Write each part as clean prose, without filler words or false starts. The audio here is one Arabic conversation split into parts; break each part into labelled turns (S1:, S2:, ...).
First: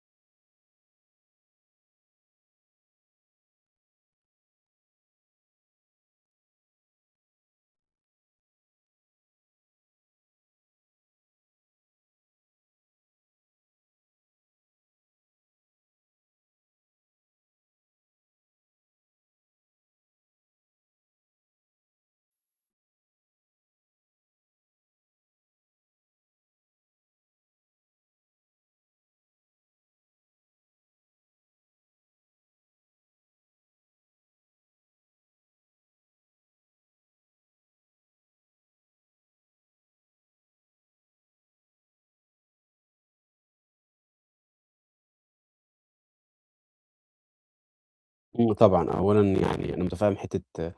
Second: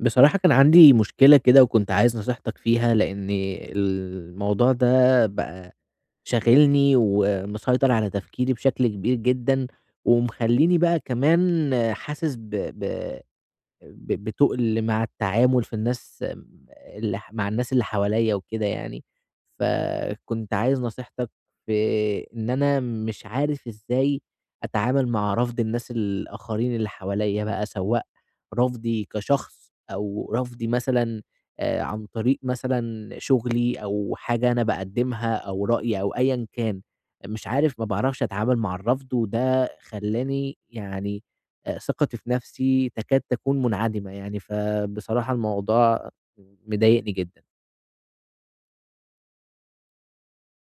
S1: بصراحة كان عندي مشكلة كده وكنت عايز نصيحتك فيها لأن الموضوع ده بقى شاغلني ومسيطر على تفكيري بشكل كبير جدا ومخليني بقى كمان حاسس ب... ب... ب بتُقل مع التعامل في الناس اللي ح مع الناس اللي حواليّا وكده يعني، فكنت عايز نصيحتك في إن أنا مش عارف إزاي أتعامل مع رفض الناس الآخرين اللي حواليّا بقى، سواء رفضي كشخص أو رفضي مثلًا عن طريق مثلًا شغلي أو حاجة أنا باقدّمها أو رأي أو أيًا كان، مش عارف ما باعرفش أتعامل مع الرفض وده خلّاني يعني ثقتي في نفسي تكاد تكون منعدمة يعني، فبصراحة الموضوع مضايقني جدًا.
S2: طبعًا، أولًا يعني أنا متفهم حتّة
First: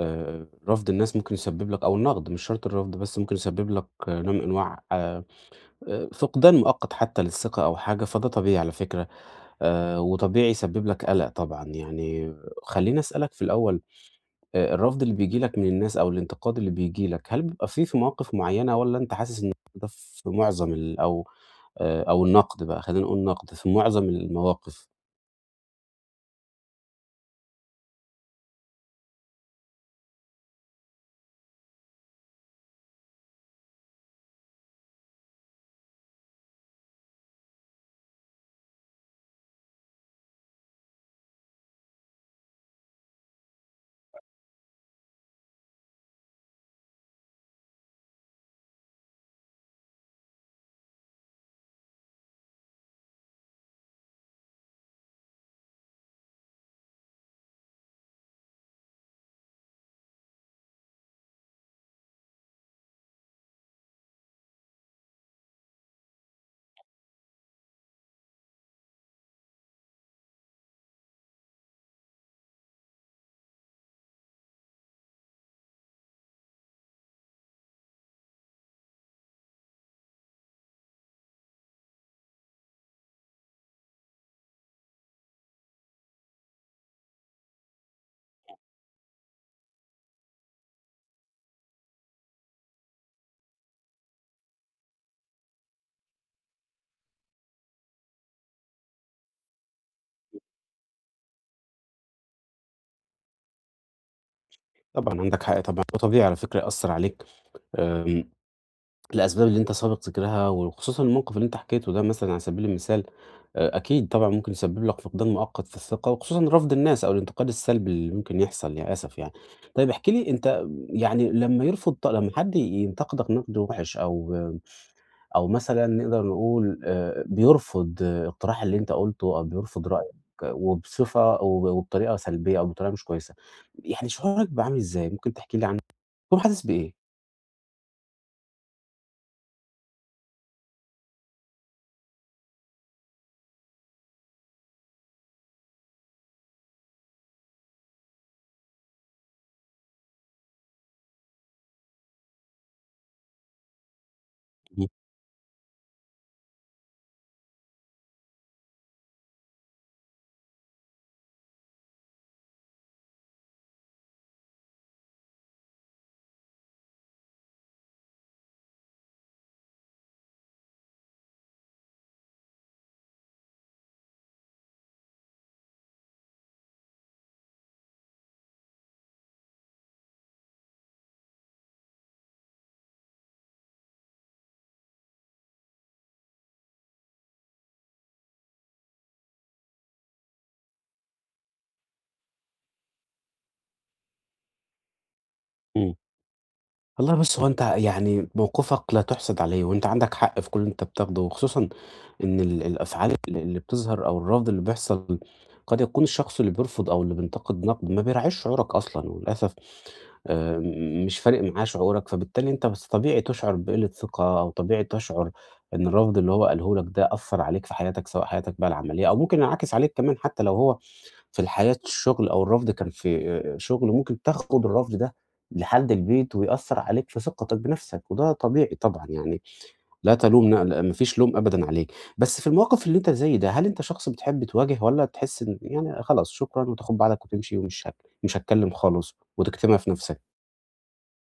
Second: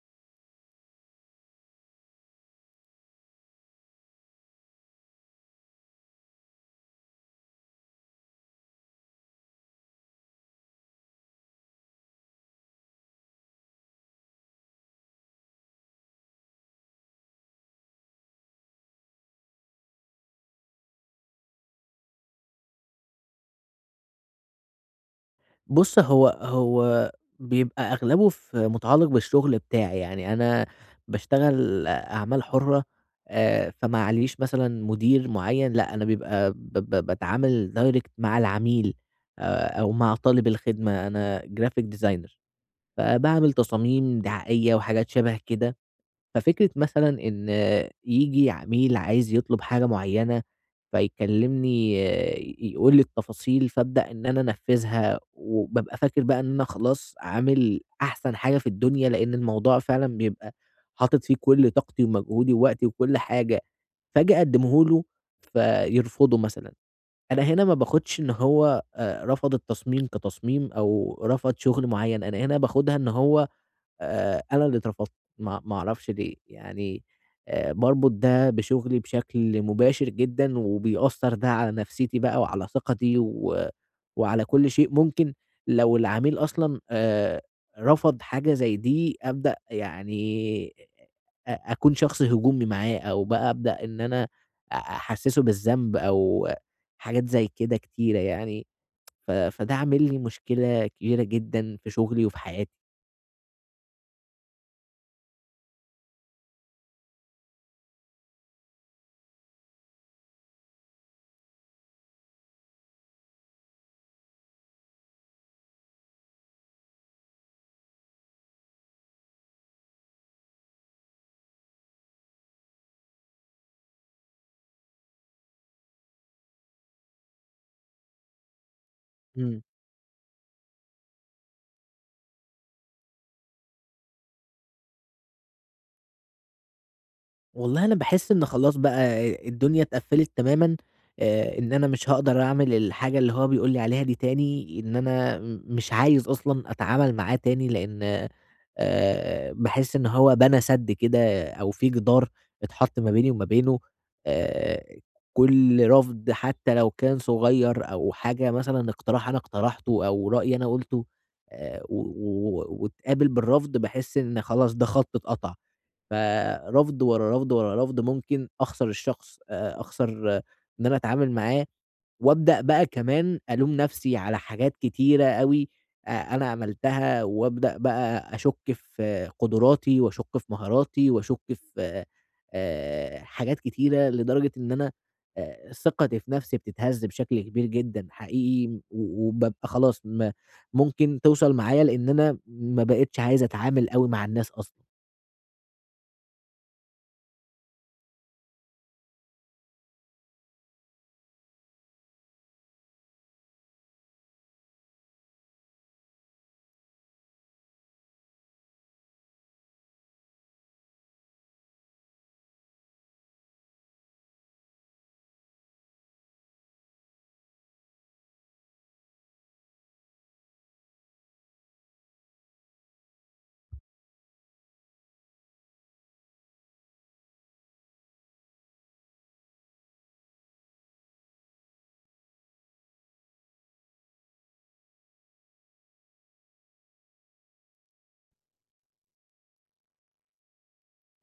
S2: رفض الناس ممكن يسبب لك، أو النقد مش شرط الرفض، بس ممكن يسبب لك نوع من أنواع فقدان مؤقت حتى للثقة أو حاجة. فده طبيعي على فكرة، وطبيعي يسبب لك قلق طبعًا يعني. خلّيني أسألك في الأول، الرفض اللي بييجي لك من الناس أو الانتقاد اللي بييجي لك، هل بيبقى في مواقف معيّنة، والّا أنت حاسس إن ده في معظم ال أو أو النقد بقى، خلّينا نقول نقد في معظم المواقف؟
S1: بُص، هو بيبقى أغلبه في مُتعلق بالشغل بتاعي، يعني أنا باشتغل أعمال حُرة، فما علييش مثلًا مدير معيّن، لأ أنا بيبقى ب ب باتعامل direct مع العميل، أو مع طالب الخدمة، أنا graphic designer فباعمل تصاميم دعائية وحاجات شبه كده. ففكرة مثلًا إن ييجي عميل عايز يطلب حاجة معيّنة، فيكلمني يقول لي التفاصيل، فابدأ إن أنا أنفذها، وبابقى فاكر بقى إن أنا خلاص عامل أحسن حاجة في الدنيا، لإن الموضوع فعلًا بيبقى حاطط فيه كل طاقتي ومجهودي ووقتي وكل حاجة، فآجي أقدمه له فيرفضه مثلًا، أنا هنا ما باخدش إن هو رفض التصميم كتصميم أو رفض شغل معيّن، أنا هنا باخدها إن هو أنا اللي اترفضت، ما أعرفش ليه، يعني باربط ده بشغلي بشكل مباشر جدًا، وبيأثّر ده على نفسيتي بقى وعلى ثقتي و وعلى كل شيء ممكن لو العميل أصلًا رفض حاجة زي دي أبدأ يعني أكون شخص هجومي معاه، أو بقى أبدأ إن أنا أحسّسه بالذنب أو حاجات زي كده كتيرة يعني، فده عامل لي مشكلة كبيرة جدًا في شغلي وفي حياتي.
S2: طبعًا عندك حق طبعًا، وطبيعي على فكرة يأثّر عليك. آمم الأسباب اللي أنت سابق ذكرها وخصوصًا الموقف اللي أنت حكيته ده مثلًا على سبيل المثال، أكيد طبعًا ممكن يسبب لك فقدان مؤقت في الثقة، وخصوصًا رفض الناس أو الانتقاد السلبي اللي ممكن يحصل للأسف يعني. طيب احكِ لي أنت، يعني لمّا يرفض ط لمّا حد ينتقدك نقد وِحِش، أو مثلًا نقدر نقول بيرفض، اقتراح اللي أنت قُلته، أو
S1: إمم.
S2: بيرفض رأيك وبصفة وب وبطريقة سلبية، أو بطريقة مش كويسة، يعني شعورك بيبقى عامل إزاي؟ ممكن تحكي لي عنه؟ بتكون حاسس بإيه؟
S1: والله أنا باحس إن خلاص بقى الدنيا اتقفّلت تمامًا، إن أنا مش هاقدر أعمل الحاجة اللي هو بيقول لي عليها دي تاني، إن أنا مش عايز أصلًا أتعامل معاه تاني، لإن باحس إن هو بنى سَد كده أو في جدار اتحط ما بيني وما بينه. آآ
S2: إمم.
S1: كل رفض حتى لو كان صغير أو حاجة مثلًا اقتراح أنا اقترحته أو رأي أنا قُلته، و و واتقابل بالرفض، باحس إن خلاص ده خَط اتقطع. فرفض ورا رفض ورا رفض ممكن أخسر الشخص، أخسر آه، إن أنا أتعامل معاه، وأبدأ بقى كمان ألوم نفسي على حاجات كتيرة أوي أنا عملتها، وأبدأ بقى أشُك في آه، قدراتي، وأشُك في مهاراتي، وأشُك في حاجات كتيرة، لدرجة إن أنا ثقتي في نفسي بتتهز بشكل كبير جدًا حقيقي، و وبابقى خلاص ممكن توصل معايا لإن أنا ما بقيتش عايز أتعامل أوي مع الناس أصلًا.
S2: إمم. والله بُص، هو أنت يعني موقفك لا تُحسَد عليه، وأنت عندك حق في كل اللي أنت بتاخده، وخصوصًا إن الأفعال اللي بتظهر أو الرفض اللي بيحصل قد يكون الشخص اللي بيرفض أو اللي بينتقد نقد ما بيراعيش شعورك أصلًا، وللأسف آآ مش فارق معاه شعورك، فبالتالي أنت بس طبيعي تشعر بقِلّة ثقة، أو طبيعي تشعر إن الرفض اللي هو قاله لك ده أثّر عليك في حياتك، سواء حياتك بقى العملية، أو ممكن ينعكس عليك كمان حتى لو هو في الحياة الشغل، أو الرفض كان في شغل، ممكن تاخد الرفض ده لحد البيت ويأثّر عليك في ثقتك بنَفْسك، وده طبيعي طبعًا يعني. لا تلوم ن ل ما فيش لوم أبدًا عليك، بس في المواقف اللي أنت زي ده، هل أنت شخص بتحب تواجه، والّا تحس إن يعني خلاص شكرًا وتاخُد بعضك وتمشي، ومش هت مش هاتكلّم خالص وتكتمها في نَفْسك؟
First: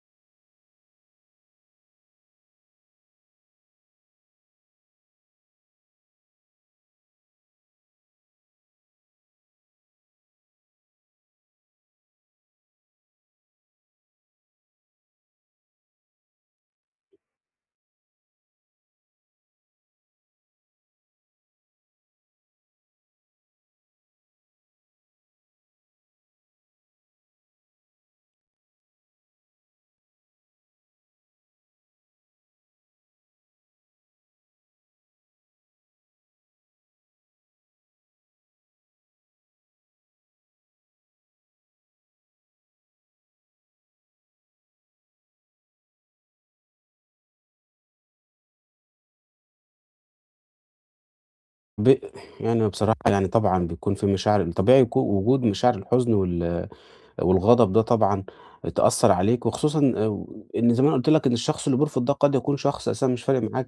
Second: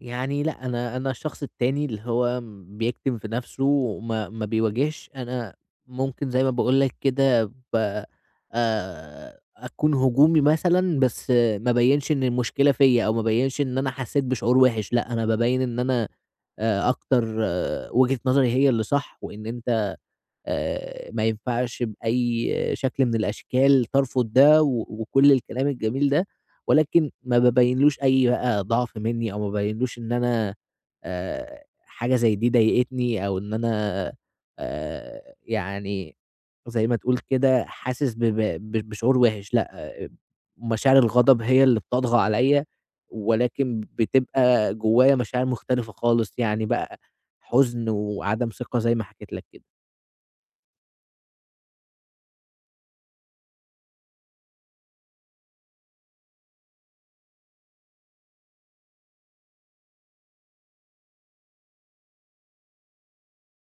S1: يعني لأ، أنا الشخص التاني اللي هو بيكتم في نَفْسه وما ما بيواجهش، أنا ممكن زي ما باقول لك كده ب أكون هجومي مثلًا، بس ما أبيّنش إن المشكلة فيّا أو ما أبيّنش إن أنا حسّيت بشعور وِحِش، لأ، أنا بابيّن إن أنا أكتر آه، وجهة نظري هي اللي صح وإن أنت ما ينفعش بأي شكل من الأشكال ترفض ده وكل الكلام الجميل ده، ولكن ما بابيّنلوش أي بقى ضعف منّي أو ما بابيّنلوش إن أنا حاجة زي دي ضايقتني أو إن أنا يعني زي ما تقول كده حاسس ب ب ب بشعور وِحِش لأ، آه، مشاعر الغضب هي اللي بتطغى عليَّ، ولكن بتبقى جوايا مشاعر مختلفة خالص يعني بقى حزن وعدم ثقة زي ما حكيت لك كده.
S2: ب يعني بصراحة يعني طبعًا بيكون في مشاعر، طبيعي وجود مشاعر الحزن والغضب ده طبعًا تأثّر عليك، وخصوصًا إن زي ما أنا قُلت لك إن الشخص اللي بيرفض ده قد يكون شخص أساسًا مش فارق معاه،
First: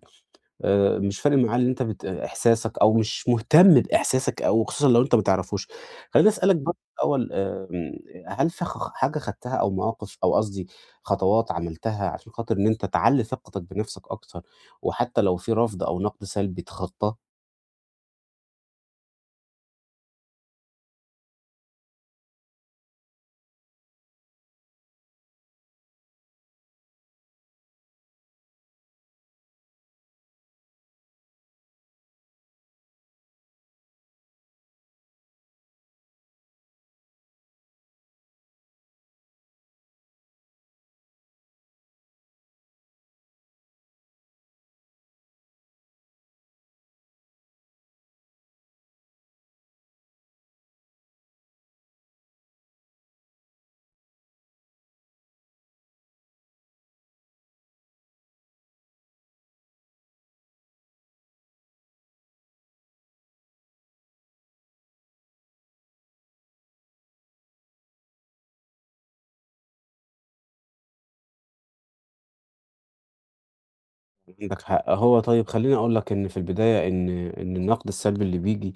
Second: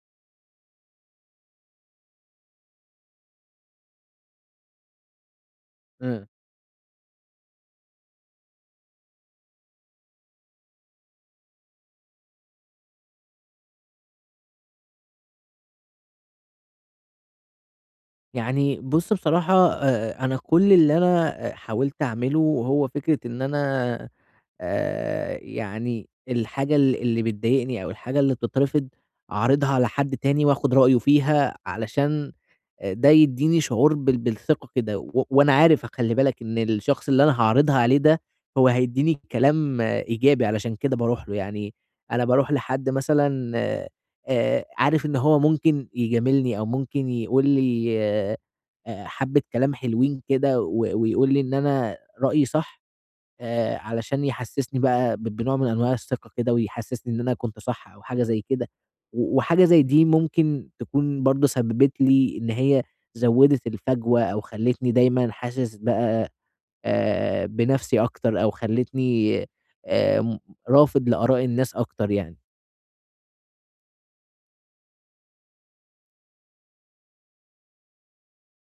S2: اللي أنت إحساسك، أو مش مهتم بإحساسك، أو خصوصًا لو أنت ما تعرفوش.
S1: إمم،
S2: خلّيني أسألك برضه الأول، هل في حاجة خدتها أو مواقف، أو قصدي خطوات عملتها عشان خاطر إن أنت تعلّي ثقتك بنفسك أكتر، وحتى لو في رفض أو نقد سلبي تتخطاه؟
S1: يعني بُص بصراحة أنا كل اللي أنا حاولت أعمله هو فكرة إن أنا يعني الحاجة اللي بتضايقني أو الحاجة اللي بتترفض، أعرضها على حد تاني وآخُد رأيه فيها علشان ده يدّيني شعور بالثقة كده وأنا عارف خلّي بالك إن الشخص اللي أنا هاعرضها عليه ده هو هيدّيني كلام آه، إيجابي علشان كده باروح له، يعني أنا باروح لحد مثلًا عارف إن هو ممكن يجاملني أو ممكن يقول لي حبّة كلام حلوين كده ويقول لي إن أنا رأيي صح، علشان يحسّسني بقى بنوع من أنواع الثقة كده ويحسّسني إن أنا كنت صح أو حاجة زي كده، وحاجة زي دي ممكن تكون برضه سبّبت لي إن هي زوّدت الفجوة أو خلّتني دايمًا حاسس بقى بنَفْسي أكتر أو خلّتني آمم رافض لآراء الناس أكتر يعني.
S2: عندك حق. هو طيب خلّيني أقول لك إن في البداية إن النقد السلبي اللي بييجي،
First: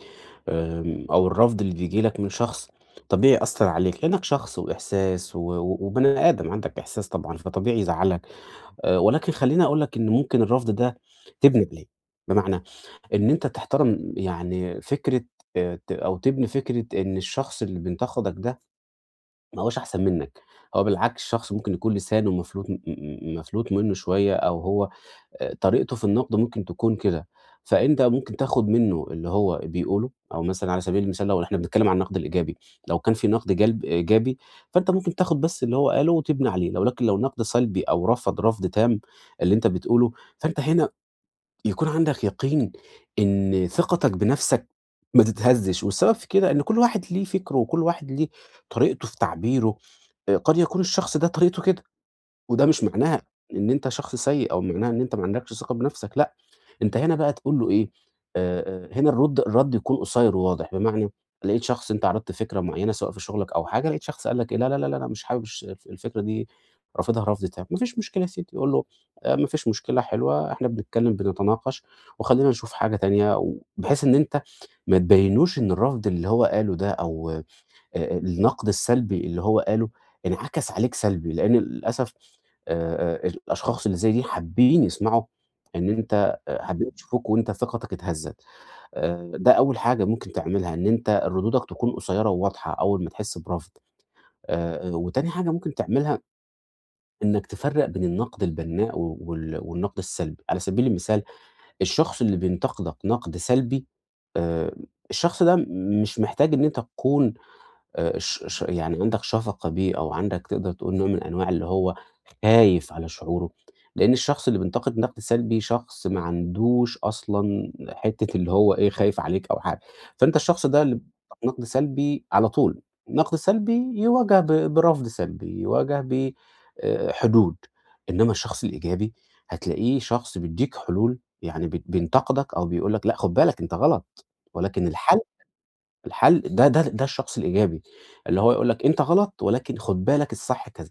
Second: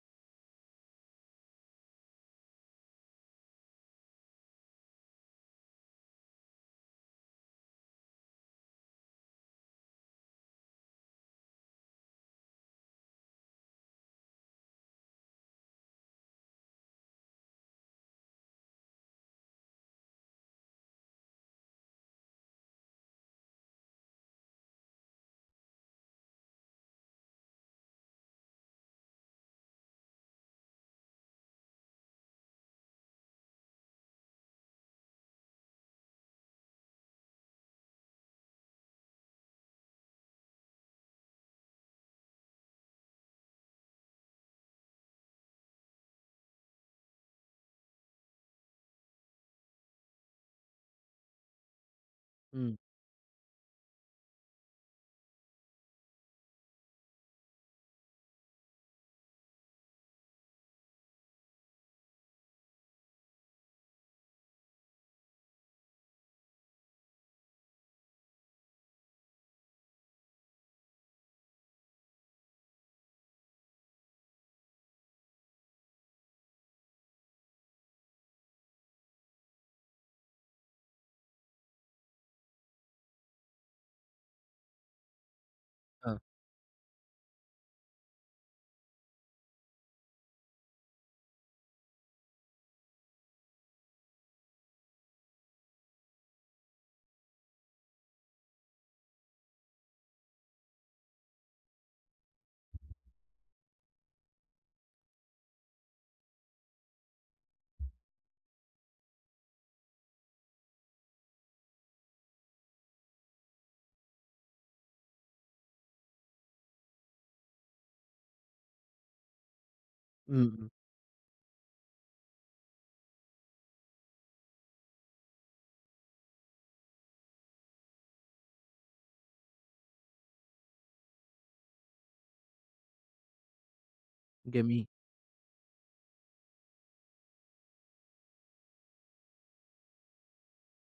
S2: أو الرفض اللي بييجي لك من شخص، طبيعي يأثّر عليك، لإنّك شخص وإحساس، و و وبني آدم عندك إحساس طبعًا، فطبيعي يزعّلك. ولكن خلّيني أقول لك إن ممكن الرفض ده تبني عليه، بمعنى إن أنت تحترم يعني فكرة، ت أو تبني فكرة إن الشخص اللي بينتقدك ده ما هوّاش أحسن منّك، هو بالعكس شخص ممكن يكون لسانه مفلوت، م م مفلوت منّه شوية، أو هو طريقته في النقد ممكن تكون كده، فأنت ممكن تاخُد منّه اللي هو بيقوله، أو مثلًا على سبيل المثال لو إحنا بنتكلّم عن النقد الإيجابي، لو كان في نقد جلب إيجابي فأنت ممكن تاخُد بس اللي هو قاله وتبني عليه. لكن لو نقد سلبي، أو رفض رفض تام اللي أنت بتقوله، فأنت هنا يكون عندك يقين إن ثقتك بنَفْسك ما تتهزّش، والسبب في كده إن كل واحد ليه فكره وكل واحد ليه طريقته في تعبيره، قد يكون الشخص ده طريقته كده، وده
S1: إمم،
S2: مش معناها إن أنت شخص سيء، أو معناها إن أنت ما عندكش ثقة بنفسك، لأ، أنت هنا بقى تقول له إيه. هنا الرد يكون قصير وواضح، بمعنى لقيت شخص، أنت عرضت فكرة معينة سواء في شغلك أو حاجة، لقيت شخص قال لك إيه: لا، لا، لا، لا، أنا مش حابب الفكرة دي، رافضها رفض تام. ما فيش مشكلة يا سيدي، قُل له: ما فيش مشكلة حلوة، إحنا بنتكلم بنتناقش، وخلّينا نشوف حاجة تانية، وبحيث إن أنت ما تبينوش إن الرفض اللي هو قاله ده، أو النقد السلبي اللي هو قاله انعكس عليك سلبي، لإن للأسف آآ الأشخاص اللي زي دي حابين يسمعوا، إن
S1: آه،
S2: أنت حابين يشوفوك وأنت ثقتك اتهزّت. ده أول حاجة ممكن تعملها، إن أنت ردودك تكون قصيّرة وواضحة أول ما تحس برفض. وتاني حاجة ممكن تعملها إنك تفرّق بين النقد البناء و وال والنقد السلبي. على سبيل المثال، الشخص اللي بينتقدك نقد سلبي، آآ الشخص ده مش محتاج إن أنت تكون ش ش يعني عندك شفقة بيه، أو عندك تقدر تقول نوع من أنواع اللي هو خايف على شعوره، لإن الشخص اللي بينتقد نقد سلبي شخص ما عندوش أصلًا حتة اللي هو إيه، خايف عليك أو حاجة. فأنت
S1: إمم،
S2: الشخص
S1: إمم،
S2: ده اللي بينتقدك نقد سلبي على طول، نقد سلبي يواجه برفض سلبي، يواجه ب حدود، إنما الشخص الإيجابي هتلاقيه شخص بيدّيك حلول، يعني بينتقدك أو بيقول لك: لأ، خُد بالك أنت غلط،
S1: جميل.
S2: ولكن الحل ده الشخص الإيجابي، اللي هو يقول لك أنت غلط، ولكن خُد بالك الصح كذا،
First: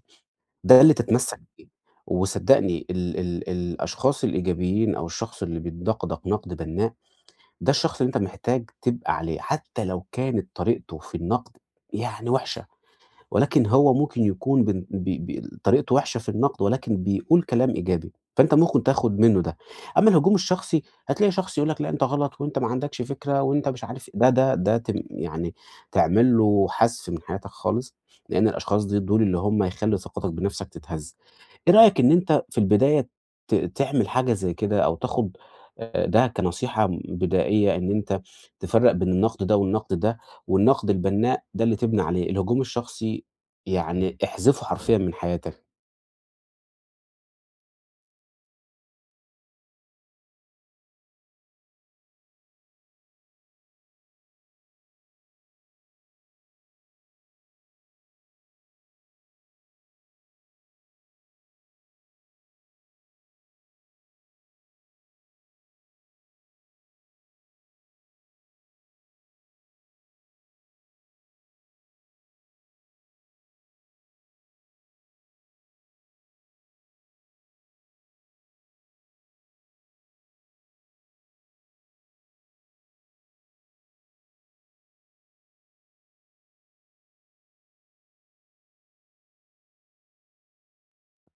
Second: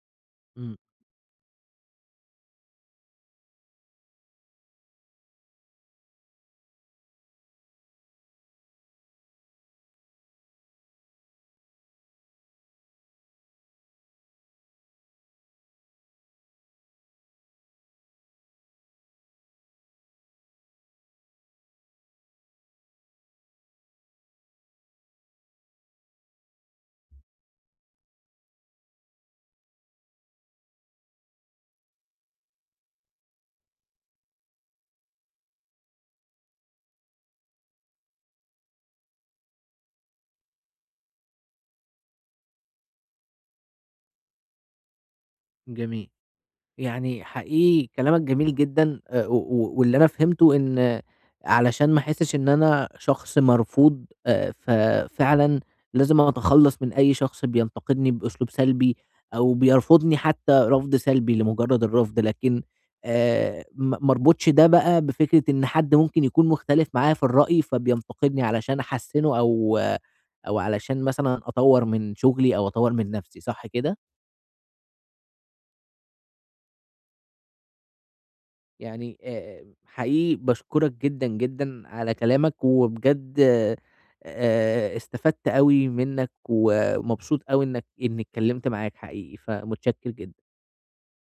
S1: إمم،
S2: ده اللي تتمسّك بيه. وصدّقني ال ال الأشخاص الإيجابيين أو الشخص اللي بيتدقدق نقد بنّاء، ده الشخص اللي أنت محتاج تبقى عليه، حتى لو كانت طريقته في النقد يعني وِحشة. ولكن هو ممكن يكون بن بي بي طريقته وِحشة في النقد، ولكن بيقول كلام إيجابي، فأنت ممكن تاخد منه ده. أمّا الهجوم الشخصي، هتلاقي شخص يقول لك: "لأ، أنت غلط، وأنت ما عندكش فكرة، وأنت مش عارف" إيه. ده تم يعني تعمل له حذف من حياتك خالص، لإن الأشخاص دي دول اللي هم يخلّوا ثقتك بنَفْسك تتهز. إيه رأيك إن أنت في البداية تعمل حاجة زي كده، أو تاخد ده كنصيحة بدائية، إن أنت تفرّق بين النقد ده والنقد ده، والنقد البناء ده اللي تبني عليه، الهجوم الشخصي يعني احذفه حرفيًا من حياتك.
S1: جميل. يعني حقيقي كلامك جميل جدًا، و و واللي أنا فهمته إن آه، علشان ما أحسّش إن أنا شخص مرفوض، ففعلًا لازم أتخلّص من أي شخص بينتقدني بأسلوب سلبي أو بيرفضني حتى رفض سلبي لمجرد الرفض، لكن ما ما اربطش ده بقى بفكرة إن حد ممكن يكون مختلف معايا في الرأي فبينتقدني علشان أحسّنه أو أو علشان مثلًا أطوّر من شغلي أو أطوّر من نَفْسي، صح كده؟ يعني حقيقي باشكرك جدًا، جدًا على كلامك، وبجد استفدت أوي منّك، ومبسوط أوي إنّك إنّي اتكلّمت معاك حقيقي، فمتشكّر جدًا.